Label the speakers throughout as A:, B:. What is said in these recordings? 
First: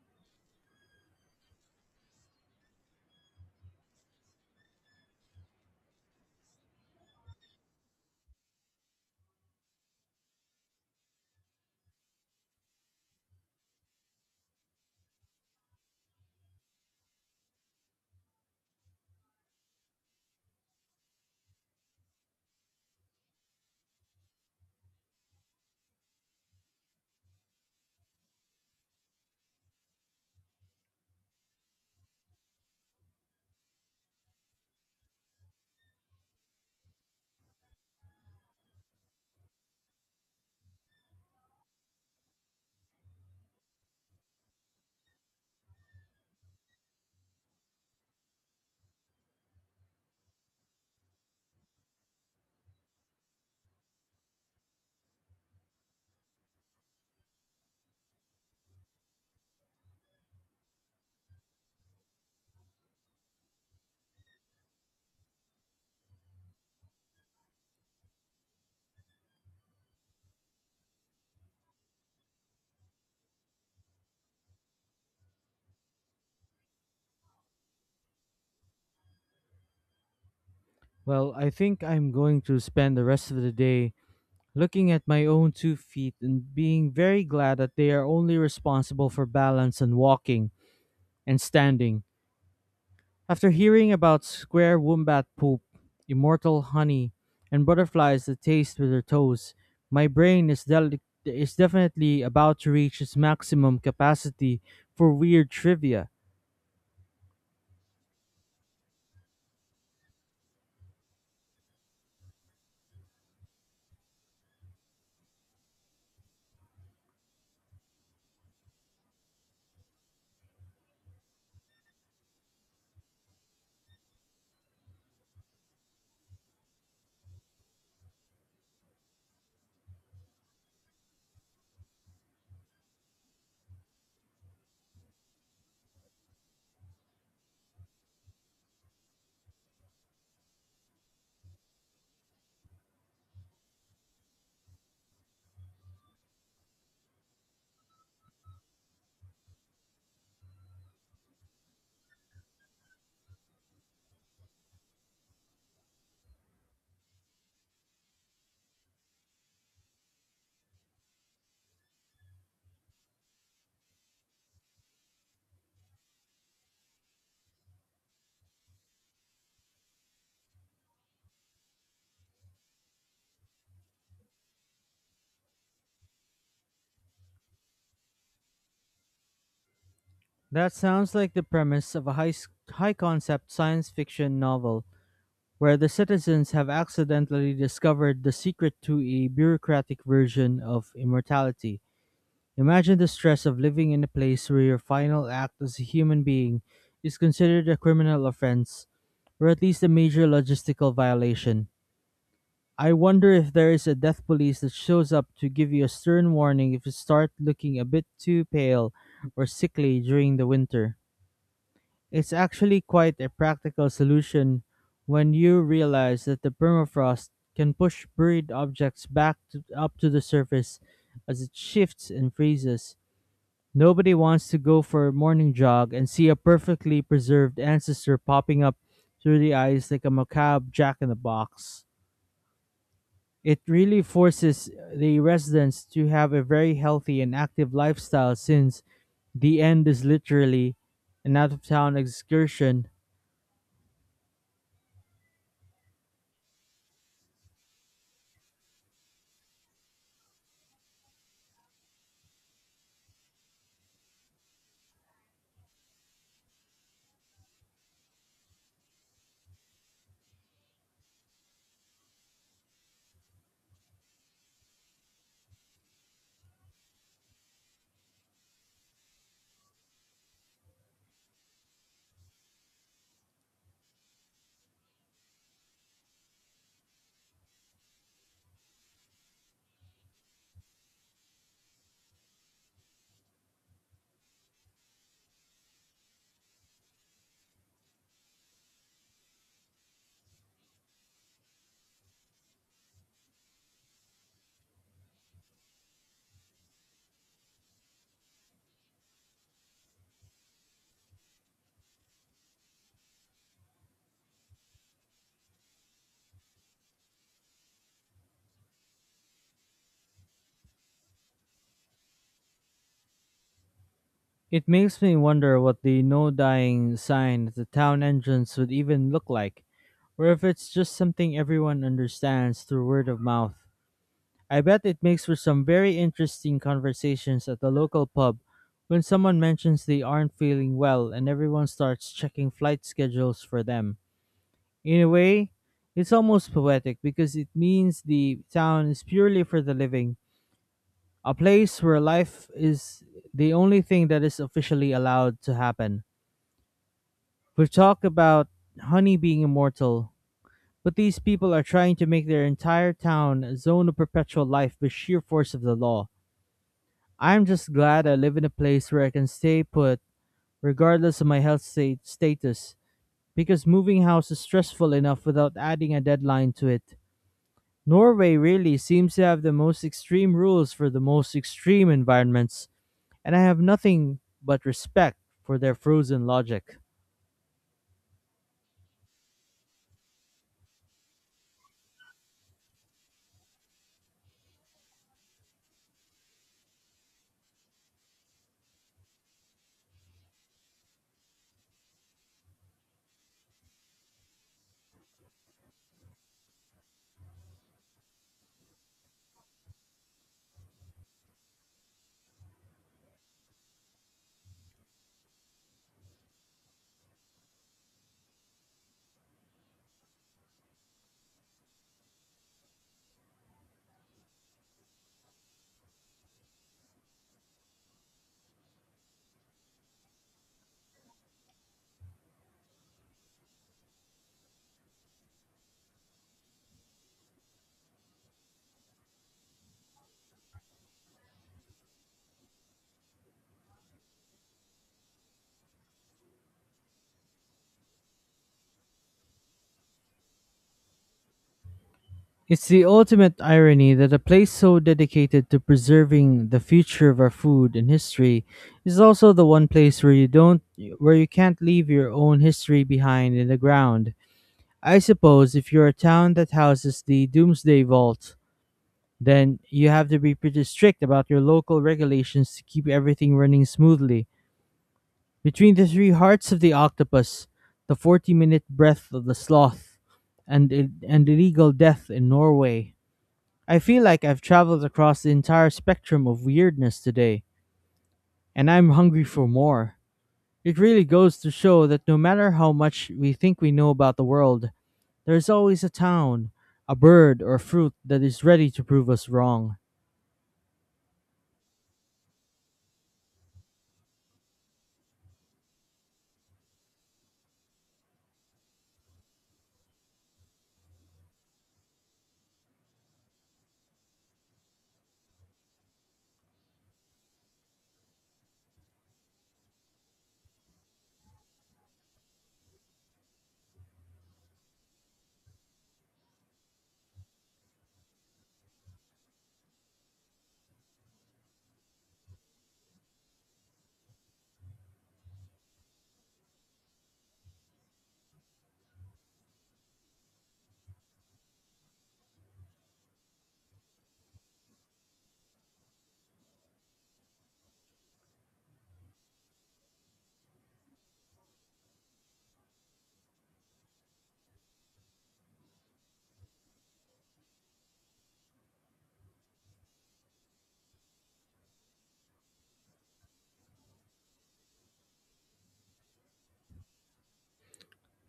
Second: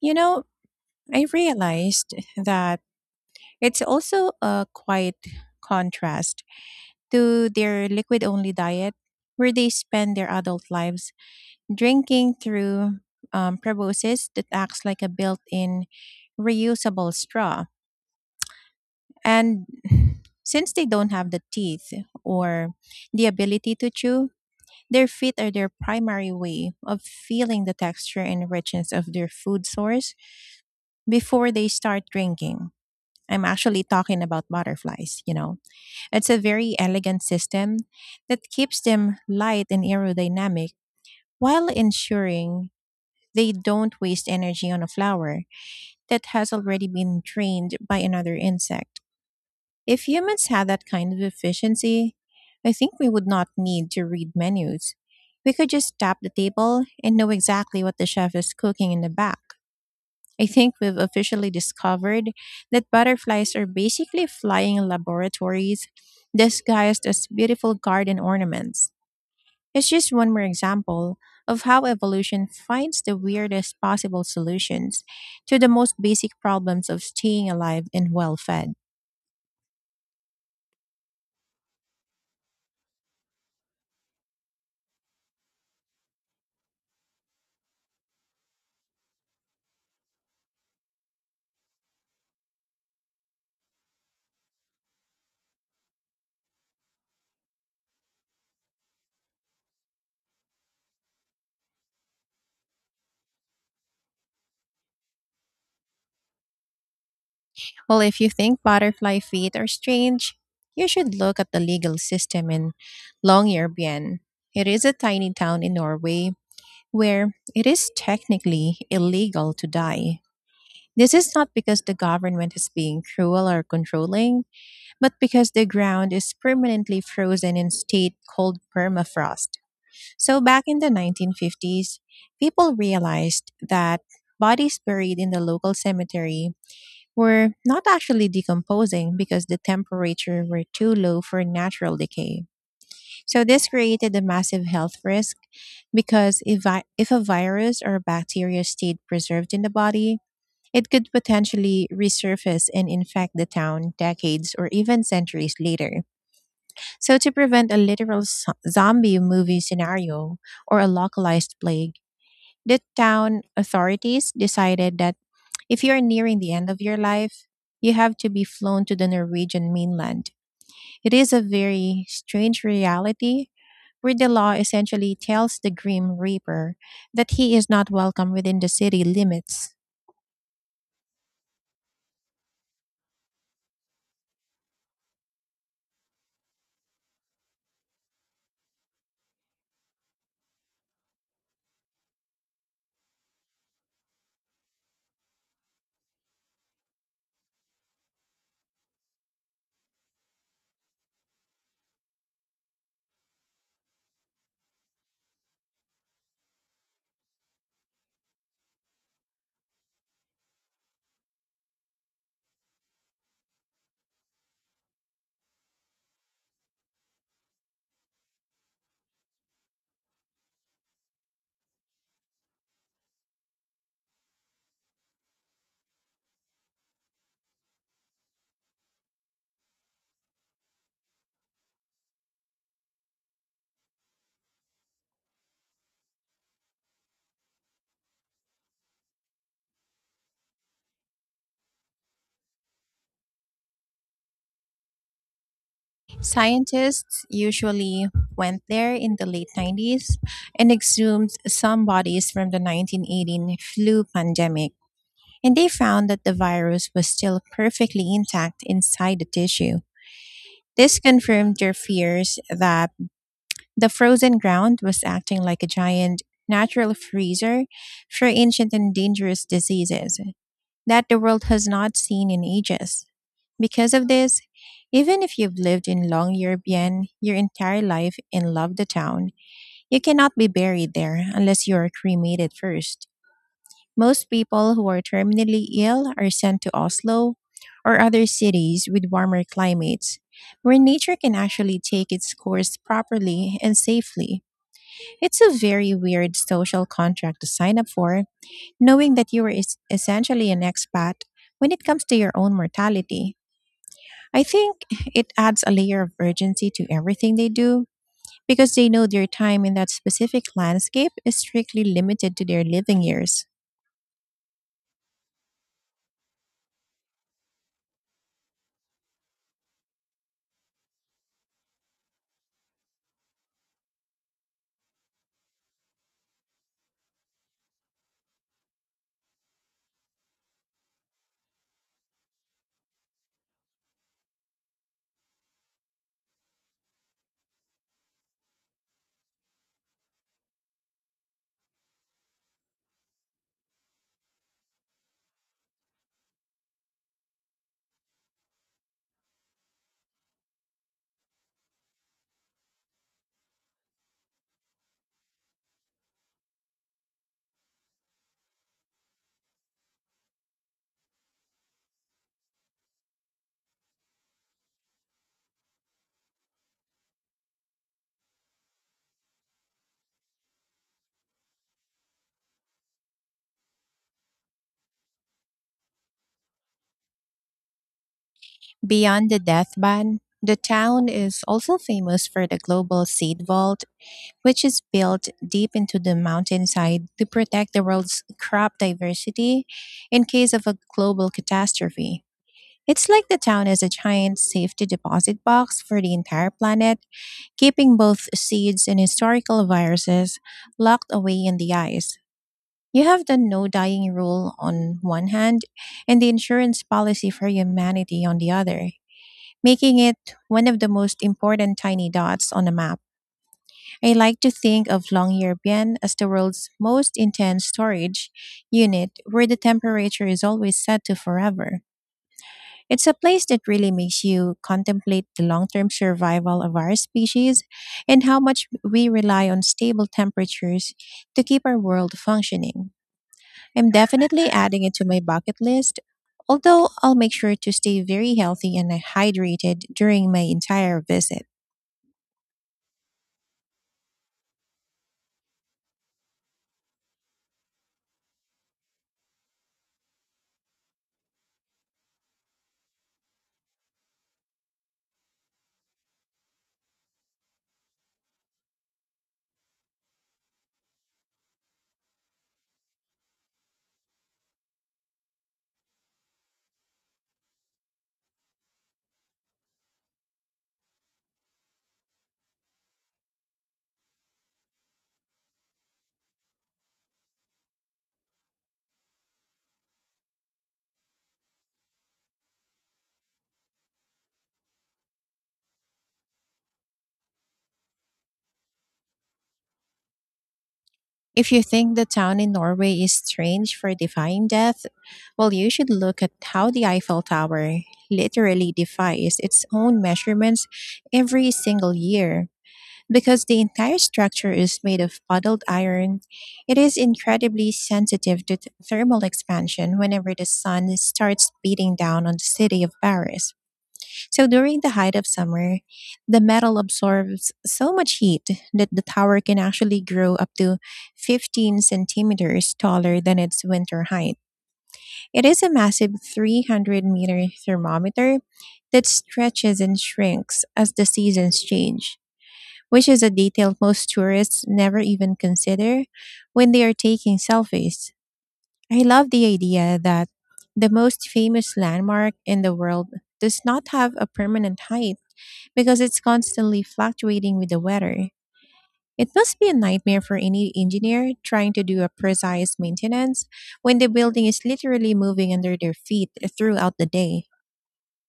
A: You know, I realized that it's also a quite contrast to their liquid only diet, where they spend their adult lives drinking through probiosis that acts like a built in reusable straw. And since they don't have the teeth or the ability to chew, their feet are their primary way of feeling the texture and richness of their food source before they start drinking. I'm actually talking about butterflies, you know. It's a very elegant system that keeps them light and aerodynamic while ensuring they don't waste energy on a flower that has already been drained by another insect. If humans had that kind of efficiency, I think we would not need to read menus. We could just tap the table and know exactly what the chef is cooking in the back. I think we've officially discovered that butterflies are basically flying laboratories disguised as beautiful garden ornaments. It's just one more example of how evolution finds the weirdest possible solutions to the most basic problems of staying alive and well fed.
B: Well, I think I'm going to spend the rest of the day looking at my own two feet and being very glad that they are only responsible for balance and walking and standing. After hearing about square wombat poop, immortal honey, and butterflies that taste with their toes, my brain is definitely about to reach its maximum capacity for weird trivia.
A: Well, if you think butterfly feet are strange, you should look at the legal system in Longyearbyen. It is a tiny town in Norway where it is technically illegal to die. This is not because the government is being cruel or controlling, but because the ground is permanently frozen in state called permafrost. So back in the 1950s, people realized that bodies buried in the local cemetery were not actually decomposing because the temperature were too low for natural decay. So this created a massive health risk because if a virus or bacteria stayed preserved in the body, it could potentially resurface and infect the town decades or even centuries later. So, to prevent a literal zombie movie scenario or a localized plague, the town authorities decided that if you're nearing the end of your life, you have to be flown to the Norwegian mainland. It is a very strange reality where the law essentially tells the Grim Reaper that he is not welcome within the city limits.
B: That sounds like the premise of a high concept science fiction novel where the citizens have accidentally discovered the secret to a bureaucratic version of immortality. Imagine the stress of living in a place where your final act as a human being is considered a criminal offense, or at least a major logistical violation. I wonder if there is a death police that shows up to give you a stern warning if you start looking a bit too pale or sickly during the winter. It's actually quite a practical solution when you realize that the permafrost can push buried objects up to the surface as it shifts and freezes. Nobody wants to go for a morning jog and see a perfectly preserved ancestor popping up through the ice like a macabre jack in the box. It really forces the residents to have a very healthy and active lifestyle, since the end is literally an out of town excursion.
A: Scientists usually went there in the late 90s and exhumed some bodies from the 1918 flu pandemic, and they found that the virus was still perfectly intact inside the tissue. This confirmed their fears that the frozen ground was acting like a giant natural freezer for ancient and dangerous diseases. That the world has not seen in ages. Because of this, even if you've lived in Long Yearbyen your entire life and loved the town, you cannot be buried there unless you are cremated first. Most people who are terminally ill are sent to Oslo or other cities with warmer climates, where nature can actually take its course properly and safely. It's a very weird social contract to sign up for, knowing that you are essentially an expat when it comes to your own mortality. I think it adds a layer of urgency to everything they do because they know their time in that specific landscape is strictly limited to their living years.
B: It makes me wonder what the no dying sign at the town entrance would even look like, or if it's just something everyone understands through word of mouth. I bet it makes for some very interesting conversations at the local pub when someone mentions they aren't feeling well and everyone starts checking flight schedules for them. In a way, it's almost poetic, because it means the town is purely for the living, a place where life is the only thing that is officially allowed to happen. We've talked about honey being immortal, but these people are trying to make their entire town a zone of perpetual life by sheer force of the law. I'm just glad I live in a place where I can stay put, regardless of my health state status, because moving house is stressful enough without adding a deadline to it. Norway really seems to have the most extreme rules for the most extreme environments, and I have nothing but respect for their frozen logic.
A: Beyond the death ban, the town is also famous for the global seed vault, which is built deep into the mountainside to protect the world's crop diversity in case of a global catastrophe. It's like the town is a giant safety deposit box for the entire planet, keeping both seeds and historical viruses locked away in the ice. You have the no dying rule on one hand and the insurance policy for humanity on the other, making it one of the most important tiny dots on a map. I like to think of Longyearbyen as the world's most intense storage unit where the temperature is always set to forever. It's a place that really makes you contemplate the long term survival of our species and how much we rely on stable temperatures to keep our world functioning. I'm definitely adding it to my bucket list, although I'll make sure to stay very healthy and hydrated during my entire visit.
B: It's the ultimate irony that a place so dedicated to preserving the future of our food and history is also the one place where you don't, where you can't leave your own history behind in the ground. I suppose if you're a town that houses the Doomsday Vault, then you have to be pretty strict about your local regulations to keep everything running smoothly. Between the three hearts of the octopus, the 40-minute breath of the sloth, and and illegal death in Norway. I feel like I've traveled across the entire spectrum of weirdness today, and I'm hungry for more. It really goes to show that no matter how much we think we know about the world, there's always a town, a bird, or fruit that is ready to prove us wrong.
A: If you think the town in Norway is strange for defying death, well, you should look at how the Eiffel Tower literally defies its own measurements every single year. Because the entire structure is made of puddled iron, it is incredibly sensitive to thermal expansion whenever the sun starts beating down on the city of Paris. So during the height of summer, the metal absorbs so much heat that the tower can actually grow up to 15 cm centimeters taller than its winter height. It is a massive 300 m meter thermometer that stretches and shrinks as the seasons change, which is a detail most tourists never even consider when they are taking selfies. I love the idea that the most famous landmark in the world does not have a permanent height because it's constantly fluctuating with the weather. It must be a nightmare for any engineer trying to do a precise maintenance when the building is literally moving under their feet throughout the day.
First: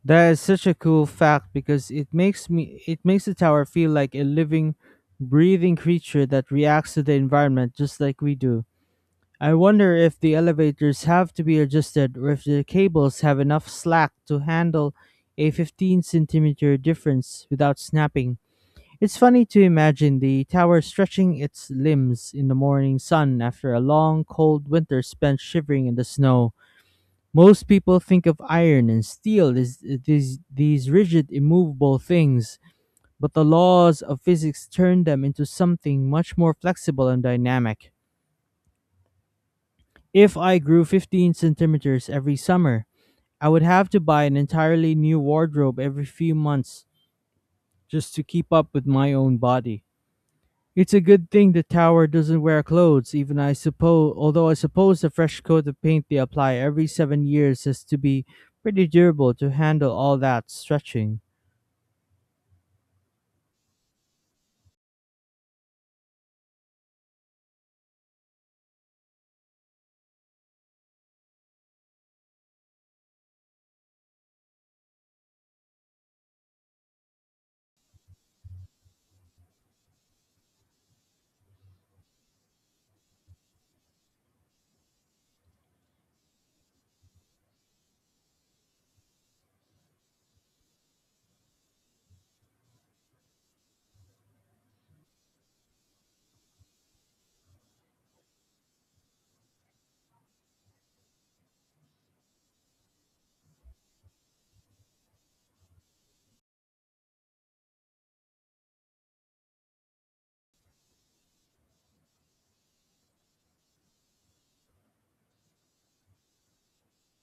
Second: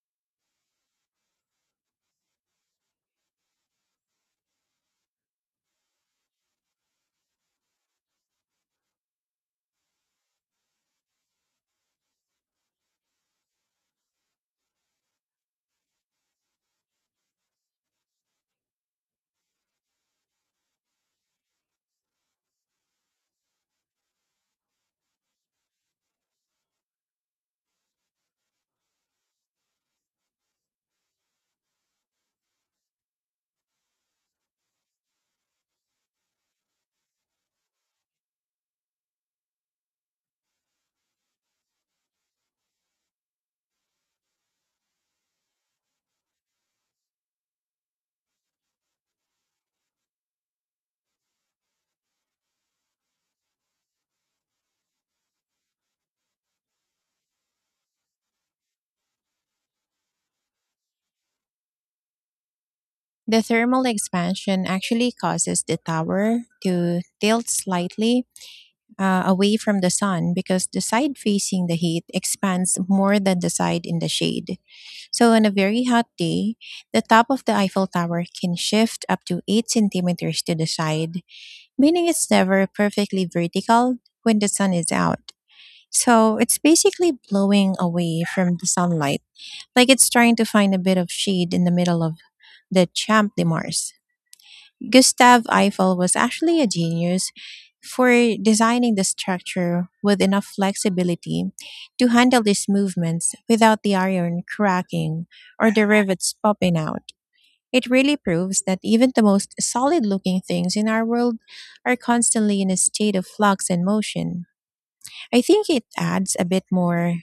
B: That is such a cool fact, because it makes the tower feel like a living, breathing creature that reacts to the environment just like we do. I wonder if the elevators have to be adjusted, or if the cables have enough slack to handle a 15 centimeter difference without snapping. It's funny to imagine the tower stretching its limbs in the morning sun after a long, cold winter spent shivering in the snow. Most people think of iron and steel as these rigid, immovable things, but the laws of physics turn them into something much more flexible and dynamic. If I grew 15 centimeters every summer, I would have to buy an entirely new wardrobe every few months just to keep up with my own body. It's a good thing the tower doesn't wear clothes, even, I suppose, although I suppose the fresh coat of paint they apply every 7 years has to be pretty durable to handle all that stretching.
A: The thermal expansion actually causes the tower to tilt slightly away from the sun because the side facing the heat expands more than the side in the shade. So, on a very hot day, the top of the Eiffel Tower can shift up to 8 cm centimeters to the side, meaning it's never perfectly vertical when the sun is out. So, it's basically blowing away from the sunlight, like it's trying to find a bit of shade in the middle of the Champ de Mars. Gustave Eiffel was actually a genius for designing the structure with enough flexibility to handle these movements without the iron cracking or the rivets popping out. It really proves that even the most solid looking things in our world are constantly in a state of flux and motion. I think it adds a bit more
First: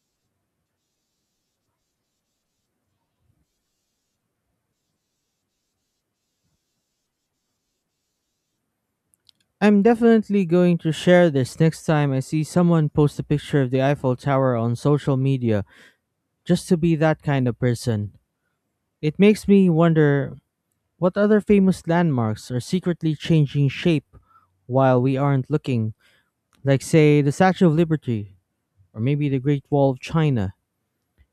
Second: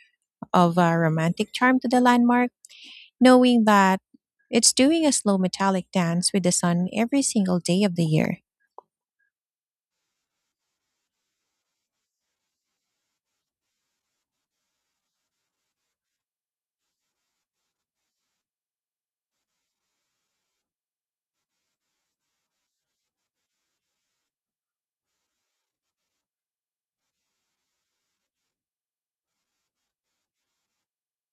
A: of a romantic charm to the landmark, knowing that it's doing a slow metallic dance with the sun every single day of the year.
B: I'm definitely going to share this next time I see someone post a picture of the Eiffel Tower on social media, just to be that kind of person. It makes me wonder, what other famous landmarks are secretly changing shape while we aren't looking? Like, say, the Statue of Liberty, or maybe the Great Wall of China.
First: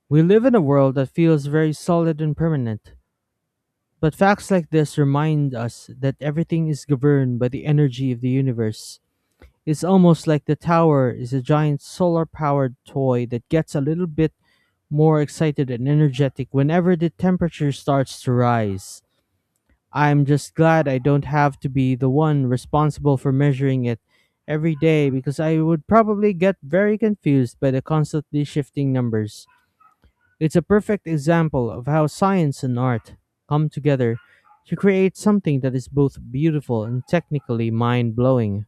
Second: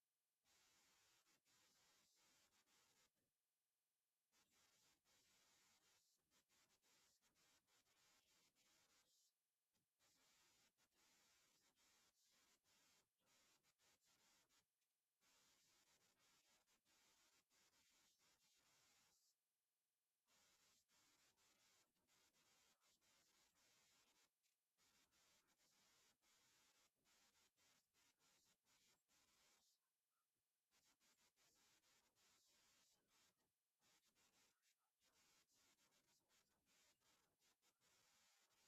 B: We live in a world that feels very solid and permanent, but facts like this remind us that everything is governed by the energy of the universe. It's almost like the tower is a giant solar powered toy that gets a little bit more excited and energetic whenever the temperature starts to rise. I'm just glad I don't have to be the one responsible for measuring it every day, because I would probably get very confused by the constantly shifting numbers. It's a perfect example of how science and art come together to create something that is both beautiful and technically mind blowing.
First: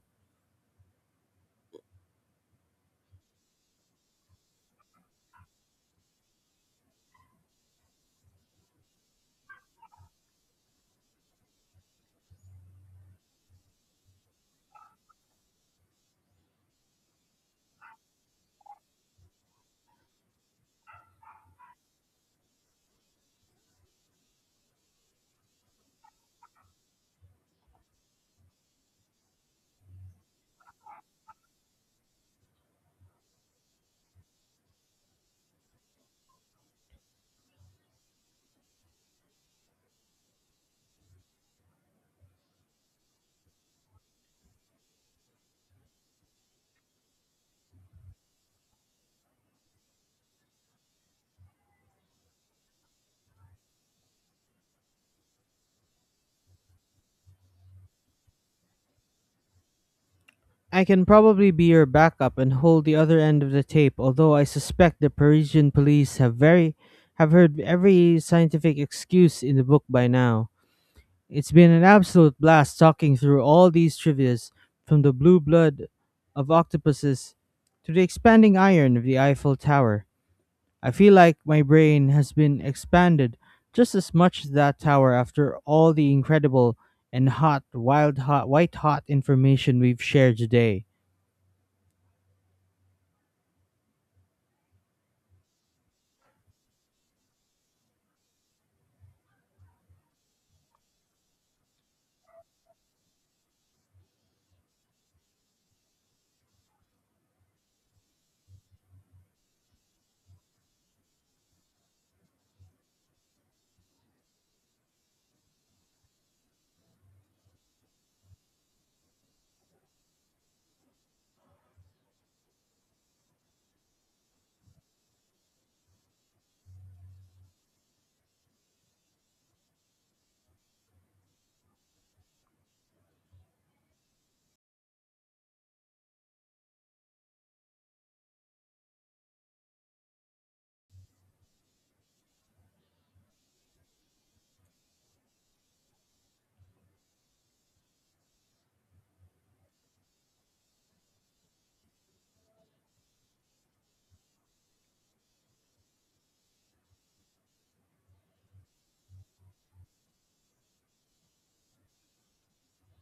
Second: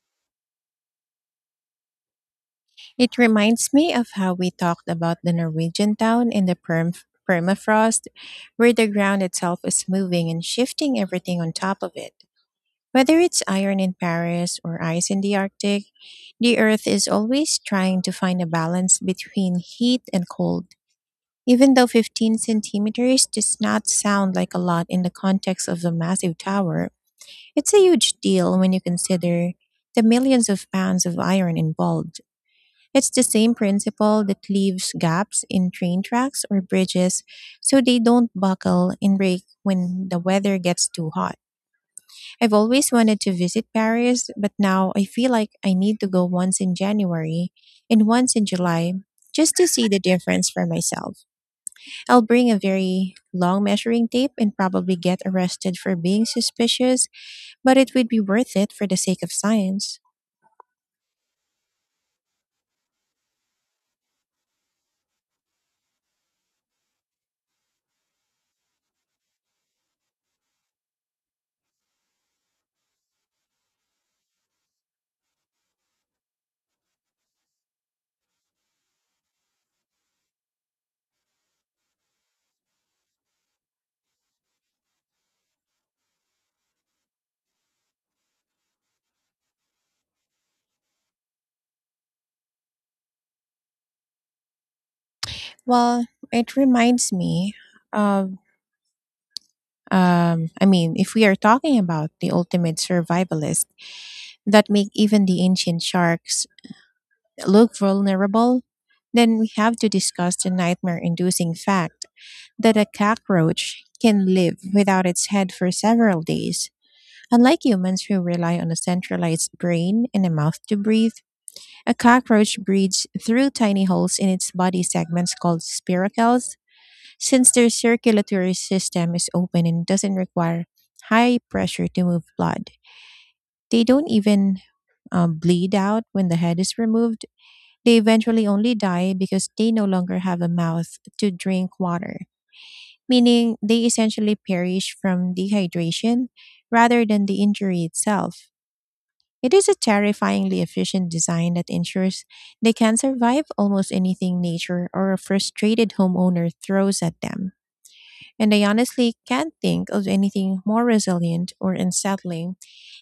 A: It reminds me of how we talked about the Norwegian town in the permafrost, where the ground itself is moving and shifting everything on top of it. Whether it's iron in Paris or ice in the Arctic, the Earth is always trying to find a balance between heat and cold. Even though 15 cm centimeters does not sound like a lot in the context of a massive tower, it's a huge deal when you consider the millions of pounds of iron involved. It's the same principle that leaves gaps in train tracks or bridges so they don't buckle and break when the weather gets too hot. I've always wanted to visit Paris, but now I feel like I need to go once in January and once in July just to see the difference for myself. I'll bring a very long measuring tape and probably get arrested for being suspicious, but it would be worth it for the sake of science.
B: I can probably be your backup and hold the other end of the tape, although I suspect the Parisian police have very have heard every scientific excuse in the book by now. It's been an absolute blast talking through all these trivias, from the blue blood of octopuses to the expanding iron of the Eiffel Tower. I feel like my brain has been expanded just as much as that tower after all the incredible and hot, wild, hot, white hot information we've shared today.
A: Well, it reminds me of I mean, if we are talking about the ultimate survivalists that make even the ancient sharks look vulnerable, then we have to discuss the nightmare inducing fact that a cockroach can live without its head for several days. Unlike humans who rely on a centralized brain and a mouth to breathe, a cockroach breathes through tiny holes in its body segments called spiracles since their circulatory system is open and doesn't require high pressure to move blood. They don't even bleed out when the head is removed. They eventually only die because they no longer have a mouth to drink water, meaning they essentially perish from dehydration rather than the injury itself. It is a terrifyingly efficient design that ensures they can survive almost anything nature or a frustrated homeowner throws at them. And I honestly can't think of anything more resilient or unsettling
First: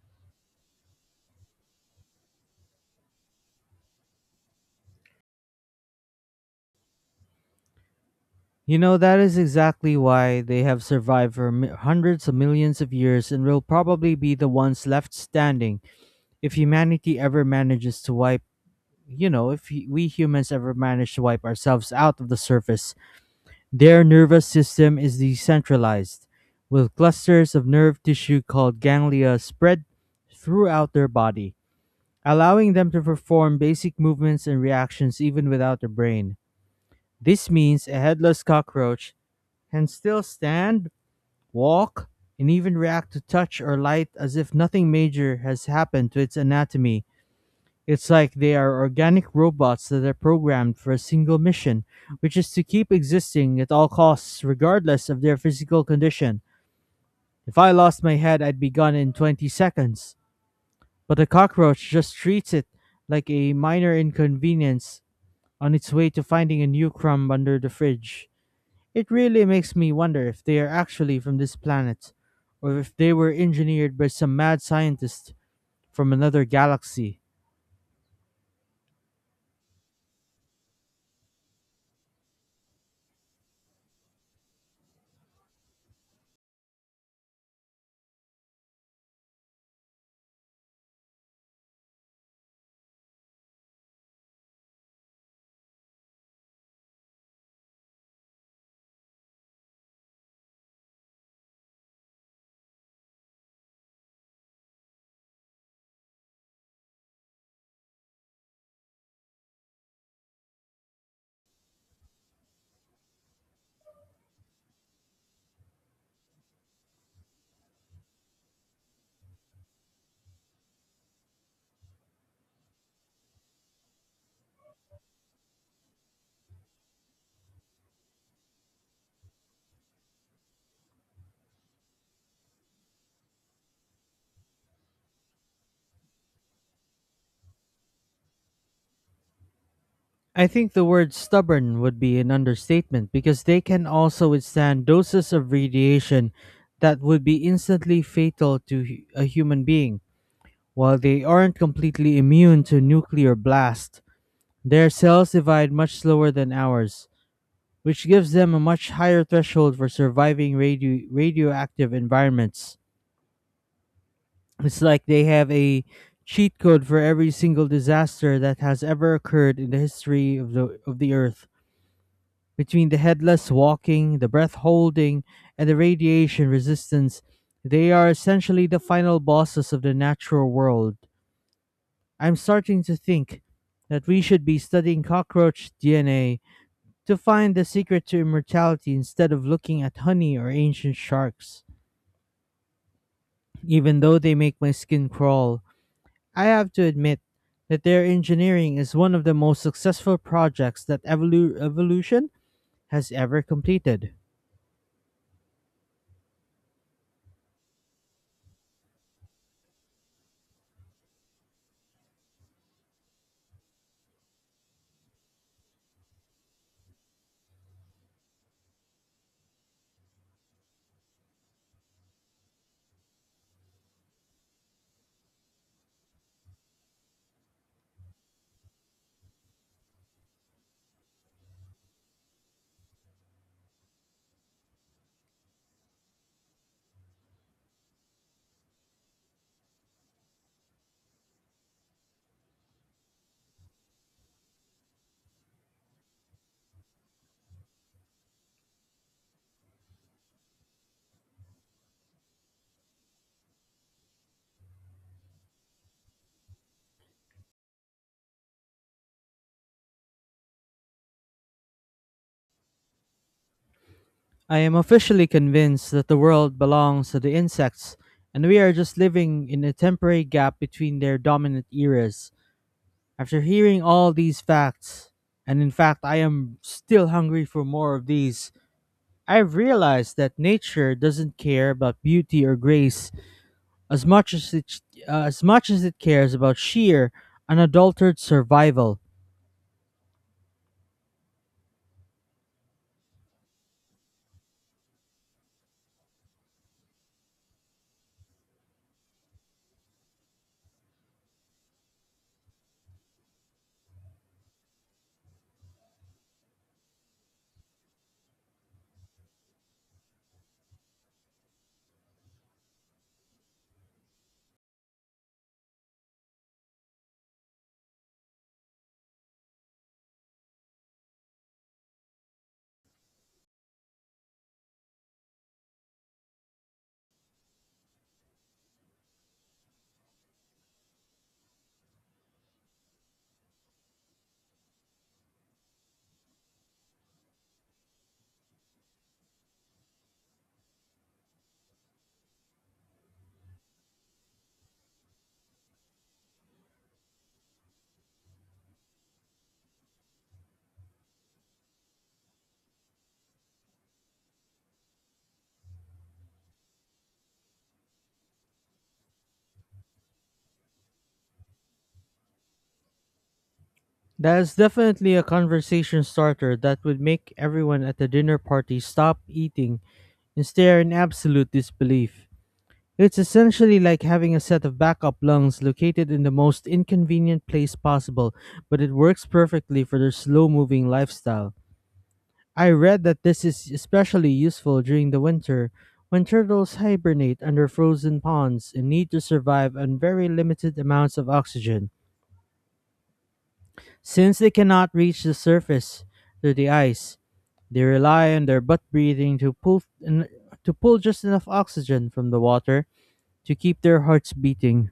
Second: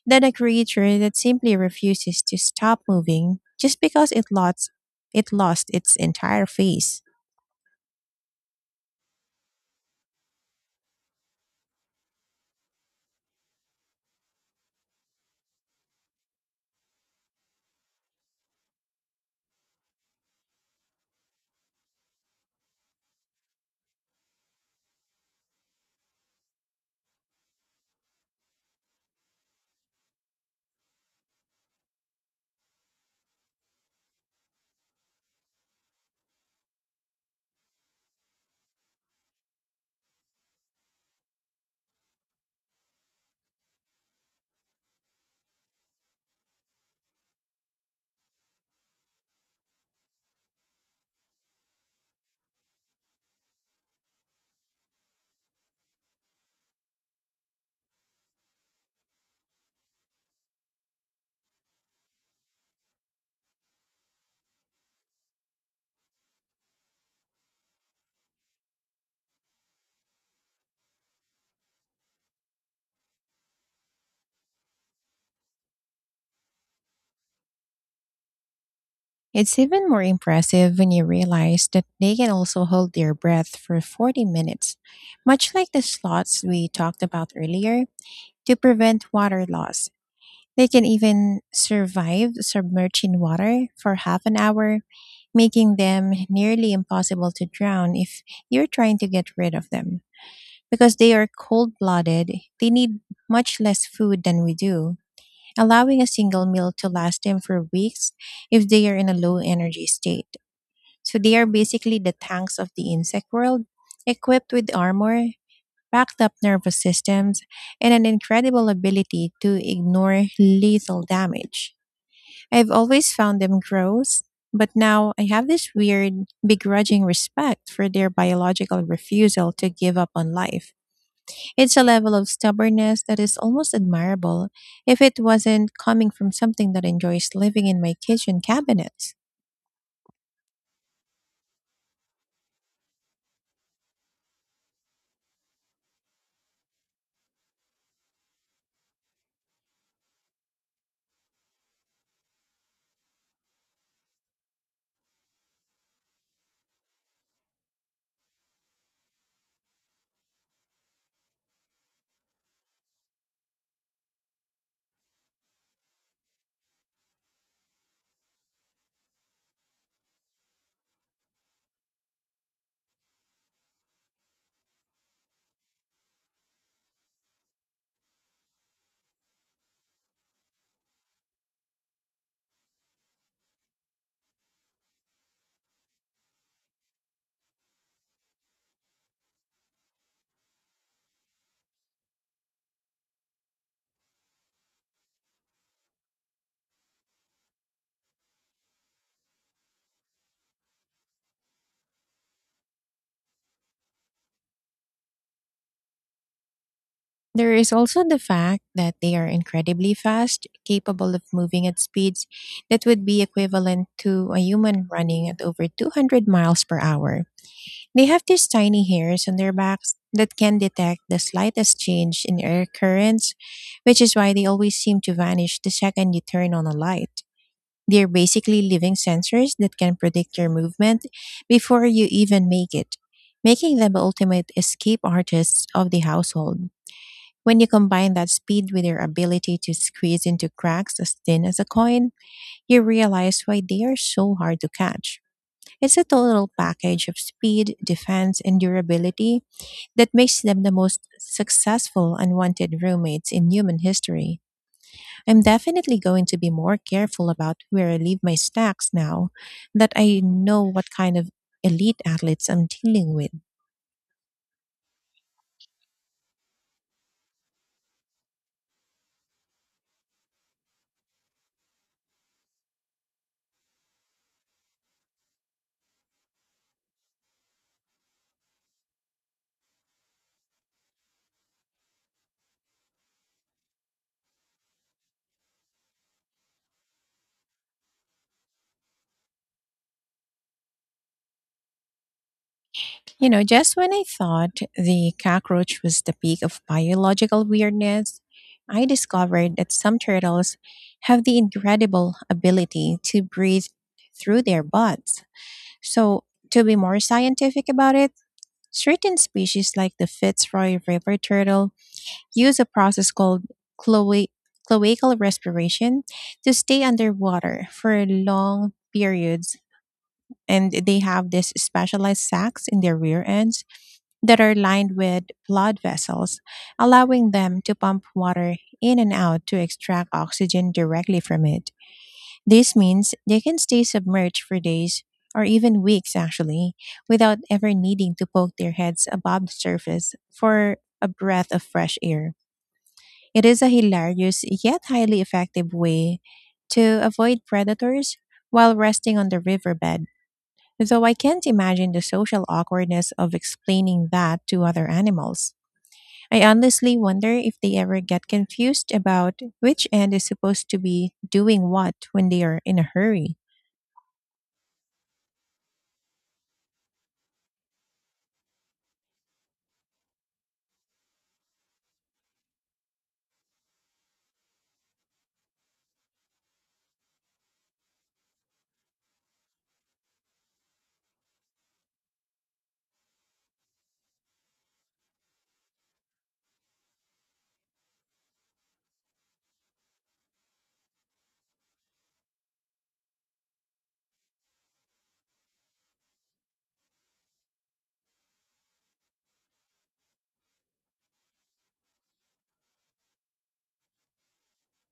A: than a creature that simply refuses to stop moving just because it lost its entire face.
B: You know, that is exactly why they have survived for hundreds of millions of years and will probably be the ones left standing if humanity ever manages to wipe. If we humans ever manage to wipe ourselves out of the surface, their nervous system is decentralized, with clusters of nerve tissue called ganglia spread throughout their body, allowing them to perform basic movements and reactions even without the brain. This means a headless cockroach can still stand, walk, and even react to touch or light as if nothing major has happened to its anatomy. It's like they are organic robots that are programmed for a single mission, which is to keep existing at all costs, regardless of their physical condition. If I lost my head, I'd be gone in 20 seconds. But a cockroach just treats it like a minor inconvenience on its way to finding a new crumb under the fridge. It really makes me wonder if they are actually from this planet, or if they were engineered by some mad scientist from another galaxy.
A: It's even more impressive when you realize that they can also hold their breath for 40 minutes, much like the sloths we talked about earlier, to prevent water loss. They can even survive submerged in water for half an hour, making them nearly impossible to drown if you're trying to get rid of them. Because they are cold blooded, they need much less food than we do, allowing a single meal to last them for weeks if they are in a low energy state. So they are basically the tanks of the insect world, equipped with armor, backed up nervous systems, and an incredible ability to ignore lethal damage. I've always found them gross, but now I have this weird, begrudging respect for their biological refusal to give up on life. It's a level of stubbornness that is almost admirable if it wasn't coming from something that enjoys living in my kitchen cabinets.
B: I think the word stubborn would be an understatement, because they can also withstand doses of radiation that would be instantly fatal to a human being. While they aren't completely immune to nuclear blast, their cells divide much slower than ours, which gives them a much higher threshold for surviving radioactive environments. It's like they have a cheat code for every single disaster that has ever occurred in the history of the earth. Between the headless walking, the breath holding, and the radiation resistance, they are essentially the final bosses of the natural world. I'm starting to think that we should be studying cockroach DNA to find the secret to immortality instead of looking at honey or ancient sharks. Even though they make my skin crawl, I have to admit that their engineering is one of the most successful projects that evolution has ever completed.
A: There is also the fact that they are incredibly fast, capable of moving at speeds that would be equivalent to a human running at over 200 miles per hour. They have these tiny hairs on their backs that can detect the slightest change in air currents, which is why they always seem to vanish the second you turn on a light. They're basically living sensors that can predict your movement before you even make it, making them ultimate escape artists of the household. When you combine that speed with their ability to squeeze into cracks as thin as a coin, you realize why they are so hard to catch. It's a total package of speed, defense, and durability that makes them the most successful unwanted roommates in human history. I'm definitely going to be more careful about where I leave my snacks now that I know what kind of elite athletes I'm dealing with.
B: I am officially convinced that the world belongs to the insects, and we are just living in a temporary gap between their dominant eras. After hearing all these facts, and in fact, I am still hungry for more of these, I've realized that nature doesn't care about beauty or grace as much as it, as much as it cares about sheer, unadulterated survival.
A: You know, just when I thought the cockroach was the peak of biological weirdness, I discovered that some turtles have the incredible ability to breathe through their butts. So, to be more scientific about it, certain species like the Fitzroy river turtle use a process called cloa- cloacal respiration to stay underwater for long periods. And they have these specialized sacs in their rear ends that are lined with blood vessels, allowing them to pump water in and out to extract oxygen directly from it. This means they can stay submerged for days or even weeks actually without ever needing to poke their heads above the surface for a breath of fresh air. It is a hilarious yet highly effective way to avoid predators while resting on the riverbed, though I can't imagine the social awkwardness of explaining that to other animals. I honestly wonder if they ever get confused about which end is supposed to be doing what when they are in a hurry.
B: That is definitely a conversation starter that would make everyone at the dinner party stop eating and stare in absolute disbelief. It's essentially like having a set of backup lungs located in the most inconvenient place possible, but it works perfectly for their slow moving lifestyle. I read that this is especially useful during the winter, when turtles hibernate under frozen ponds and need to survive on very limited amounts of oxygen. Since they cannot reach the surface through the ice, they rely on their butt breathing to pull just enough oxygen from the water to keep their hearts beating.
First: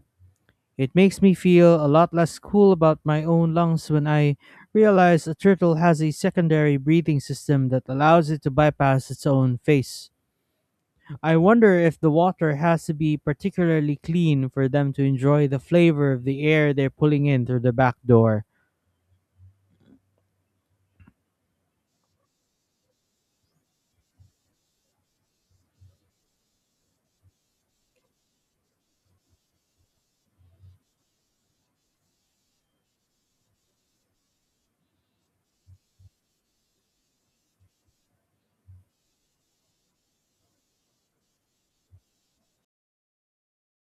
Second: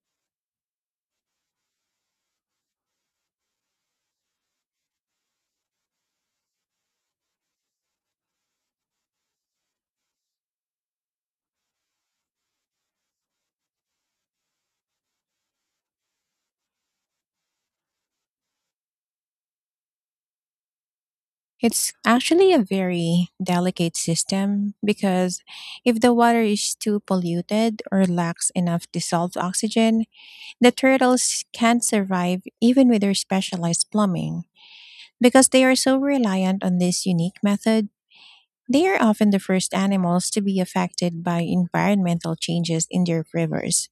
B: It makes me feel a lot less cool about my own lungs when I realize a turtle has a secondary breathing system that allows it to bypass its own face. I wonder if the water has to be particularly clean for them to enjoy the flavor of the air they're pulling in through the back door.
A: It's actually a very delicate system because if the water is too polluted or lacks enough dissolved oxygen, the turtles can't survive even with their specialized plumbing. Because they are so reliant on this unique method, they are often the first animals to be affected by environmental changes in their rivers.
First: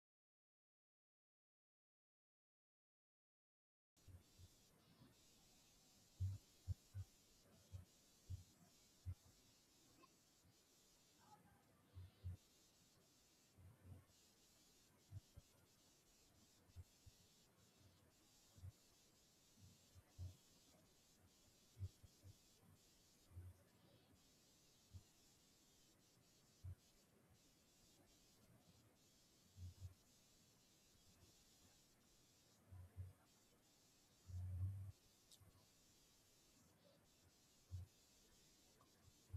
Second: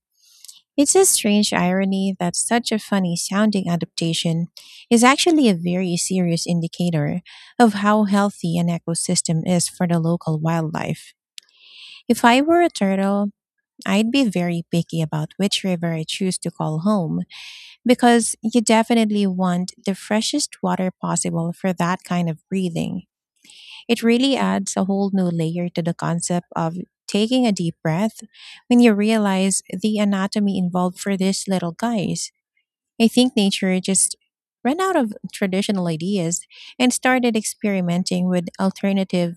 A: It's a strange irony that such a funny sounding adaptation is actually a very serious indicator of how healthy an ecosystem is for the local wildlife. If I were a turtle, I'd be very picky about which river I choose to call home because you definitely want the freshest water possible for that kind of breathing. It really adds a whole new layer to the concept of taking a deep breath when you realize the anatomy involved for these little guys. I think nature just ran out of traditional ideas and started experimenting with alternative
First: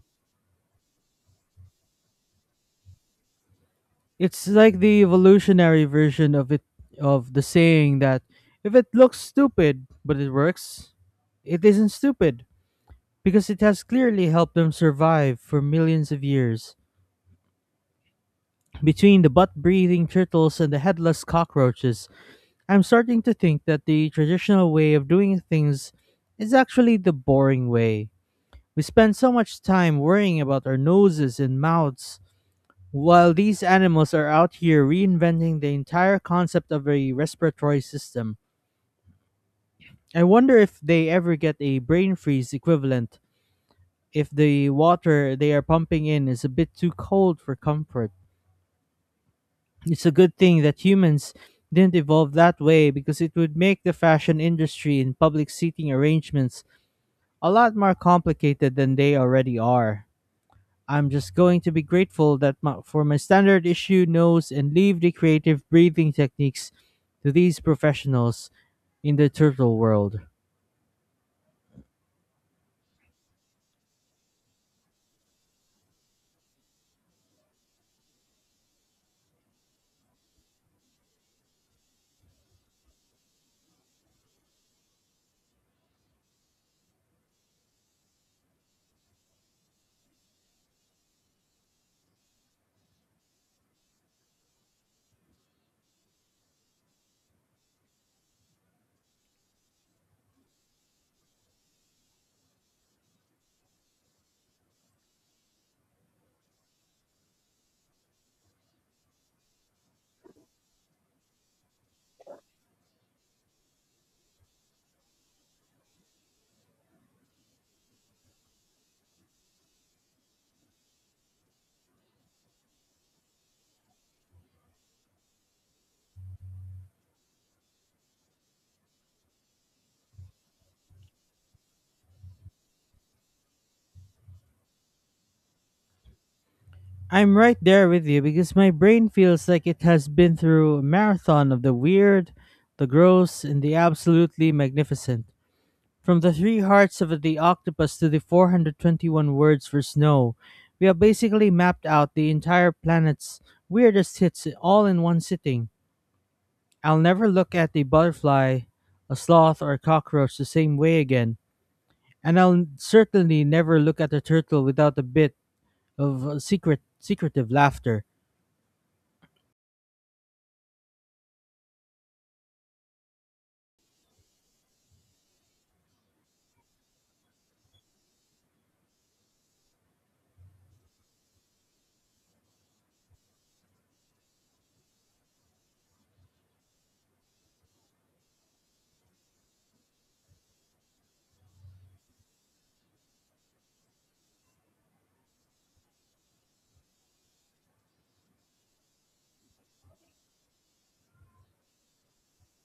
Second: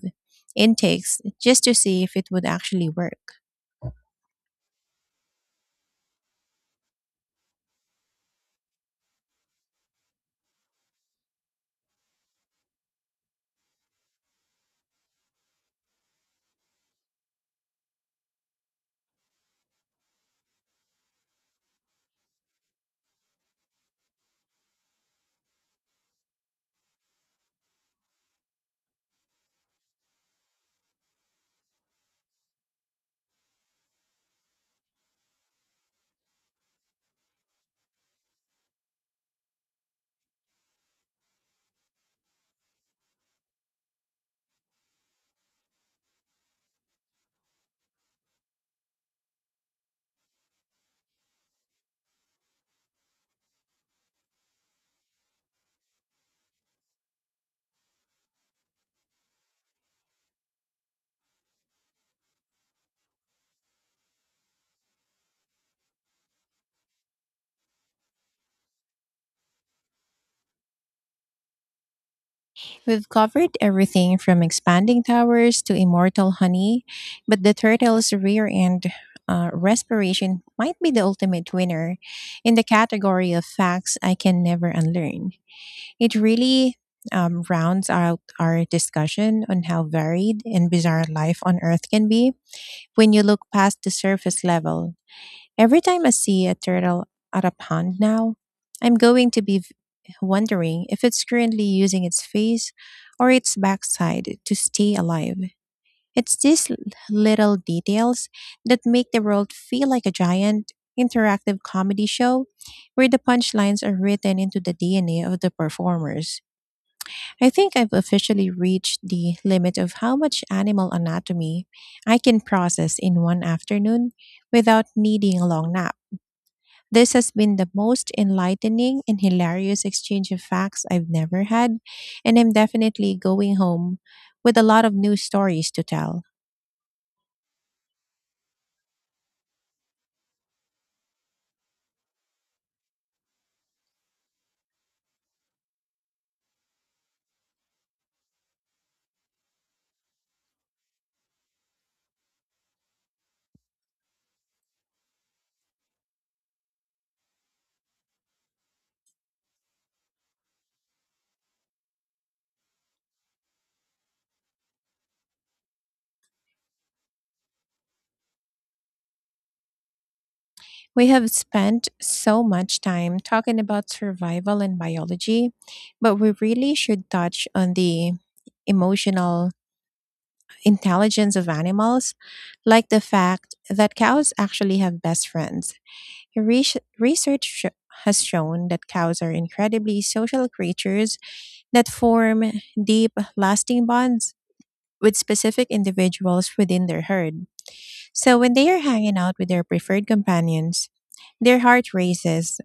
A: intakes just to see if it would actually work.
B: It's like the evolutionary version of it of the saying that if it looks stupid but it works, it isn't stupid, because it has clearly helped them survive for millions of years. Between the butt breathing turtles and the headless cockroaches, I'm starting to think that the traditional way of doing things is actually the boring way. We spend so much time worrying about our noses and mouths, while these animals are out here reinventing the entire concept of a respiratory system. I wonder if they ever get a brain freeze equivalent if the water they are pumping in is a bit too cold for comfort. It's a good thing that humans didn't evolve that way, because it would make the fashion industry and public seating arrangements a lot more complicated than they already are. I'm just going to be grateful for my standard issue nose, and leave the creative breathing techniques to these professionals in the turtle world.
A: We've covered everything from expanding towers to immortal honey, but the turtle's rear end respiration might be the ultimate winner in the category of facts I can never unlearn. It really rounds out our discussion on how varied and bizarre life on Earth can be when you look past the surface level. Every time I see a turtle at a pond now, I'm going to be wondering if it's currently using its face or its backside to stay alive. It's these little details that make the world feel like a giant interactive comedy show where the punchlines are written into the DNA of the performers. I think I've officially reached the limit of how much animal anatomy I can process in one afternoon without needing a long nap. This has been the most enlightening and hilarious exchange of facts I've never had, and I'm definitely going home with a lot of new stories to tell.
B: I'm right there with you, because my brain feels like it has been through a marathon of the weird, the gross, and the absolutely magnificent. From the three hearts of the octopus to the 421 words for snow, we have basically mapped out the entire planet's weirdest hits all in one sitting. I'll never look at a butterfly, a sloth, or a cockroach the same way again, and I'll certainly never look at a turtle without a bit of secretive laughter.
A: We have spent so much time talking about survival and biology, but we really should touch on the emotional intelligence of animals, like the fact that cows actually have best friends. Research has shown that cows are incredibly social creatures that form deep, lasting bonds with specific individuals within their herd. So when they are hanging out with their preferred companions, their heart races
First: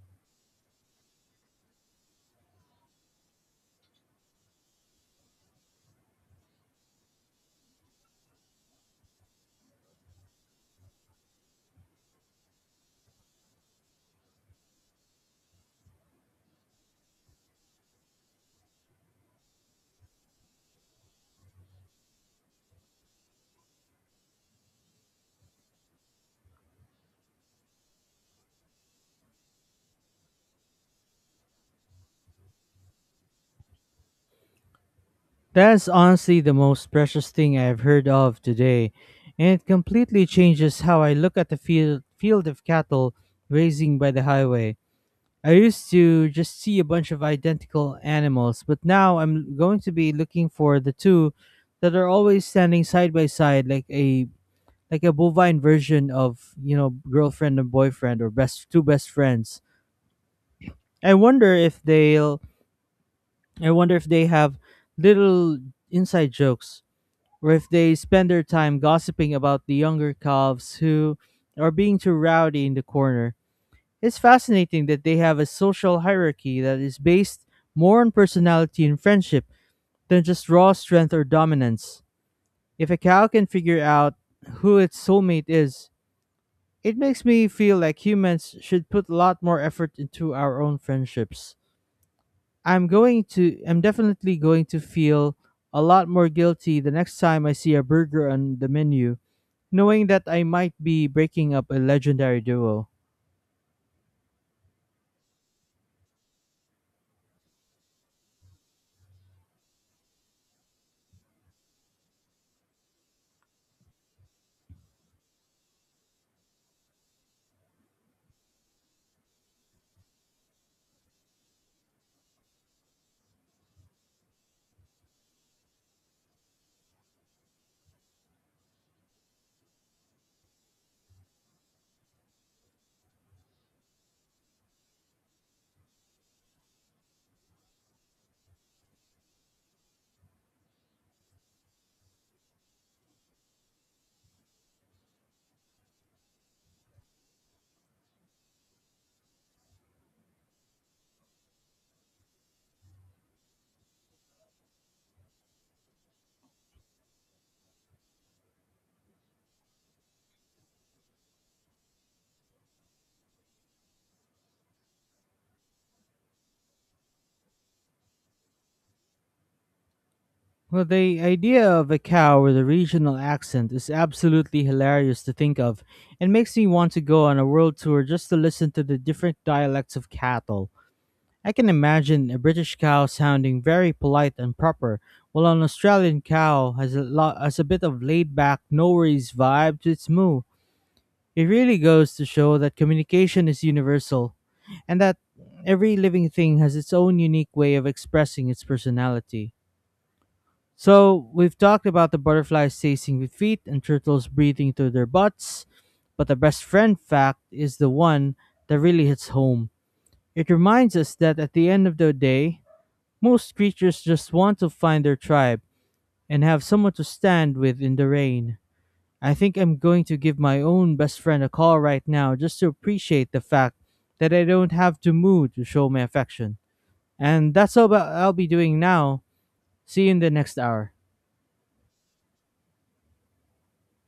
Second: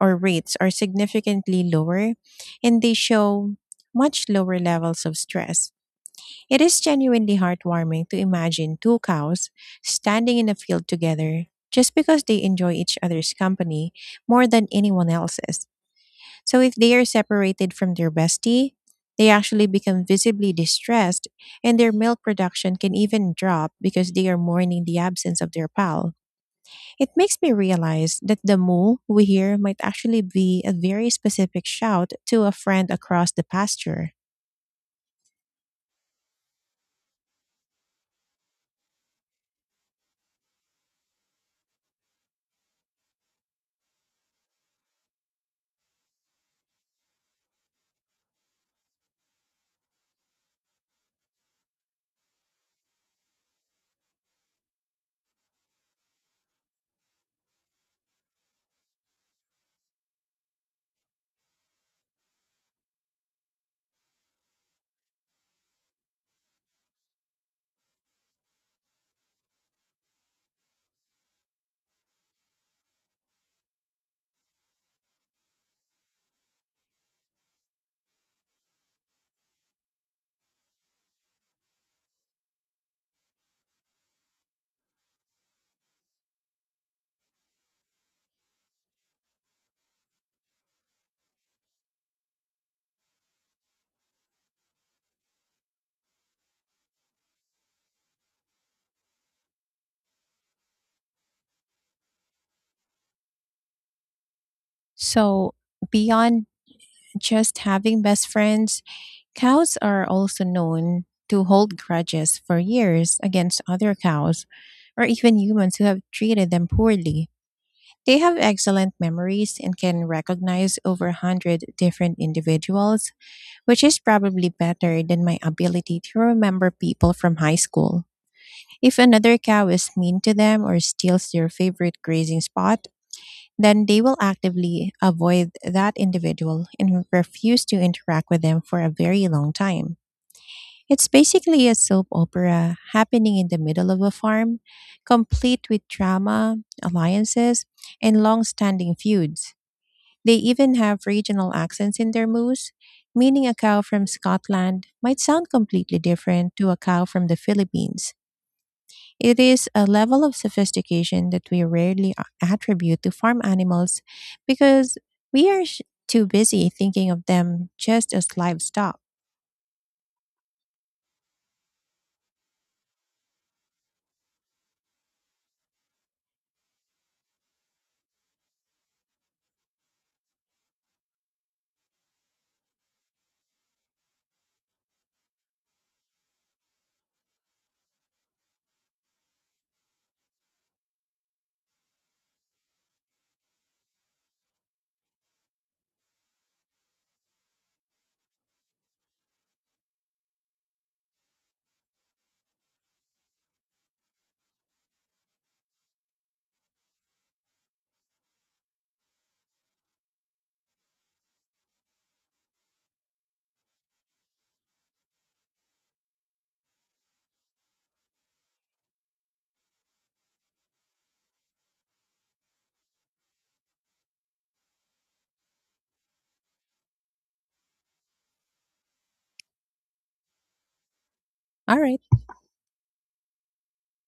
A: or rates are significantly lower and they show much lower levels of stress. It is genuinely heartwarming to imagine two cows standing in a field together just because they enjoy each other's company more than anyone else's. So, if they are separated from their bestie, they actually become visibly distressed and their milk production can even drop because they are mourning the absence of their pal. It makes me realize that the moo we hear might actually be a very specific shout to a friend across the pasture.
B: That is honestly the most precious thing I have heard of today, and it completely changes how I look at the field of cattle grazing by the highway. I used to just see a bunch of identical animals, but now I'm going to be looking for the two that are always standing side by side, like a bovine version of girlfriend and boyfriend, or best two best friends. I wonder if they'll I wonder if they have little inside jokes, or if they spend their time gossiping about the younger calves who are being too rowdy in the corner. It's fascinating that they have a social hierarchy that is based more on personality and friendship than just raw strength or dominance. If a cow can figure out who its soulmate is, it makes me feel like humans should put a lot more effort into our own friendships. I'm definitely going to feel a lot more guilty the next time I see a burger on the menu, knowing that I might be breaking up a legendary duo.
A: So, beyond just having best friends, cows are also known to hold grudges for years against other cows or even humans who have treated them poorly. They have excellent memories and can recognize over 100 different individuals, which is probably better than my ability to remember people from high school. If another cow is mean to them or steals their favorite grazing spot, then they will actively avoid that individual and refuse to interact with them for a very long time. It's basically a soap opera happening in the middle of a farm, complete with drama, alliances, and long standing feuds. They even have regional accents in their moose, meaning a cow from Scotland might sound completely different to a cow from the Philippines. It is a level of sophistication that we rarely attribute to farm animals because we are too busy thinking of them just as livestock.
B: Well, the idea of a cow with a regional accent is absolutely hilarious to think of, and makes me want to go on a world tour just to listen to the different dialects of cattle. I can imagine a British cow sounding very polite and proper, while an Australian cow has a bit of laid back, no worries vibe to its moo. It really goes to show that communication is universal, and that every living thing has its own unique way of expressing its personality. So we've talked about the butterflies tasting with feet and turtles breathing through their butts, but the best friend fact is the one that really hits home. It reminds us that at the end of the day, most creatures just want to find their tribe and have someone to stand with in the rain. I think I'm going to give my own best friend a call right now just to appreciate the fact that I don't have to move to show my affection. And that's all about I'll be doing now. See you in the next hour.
A: All right.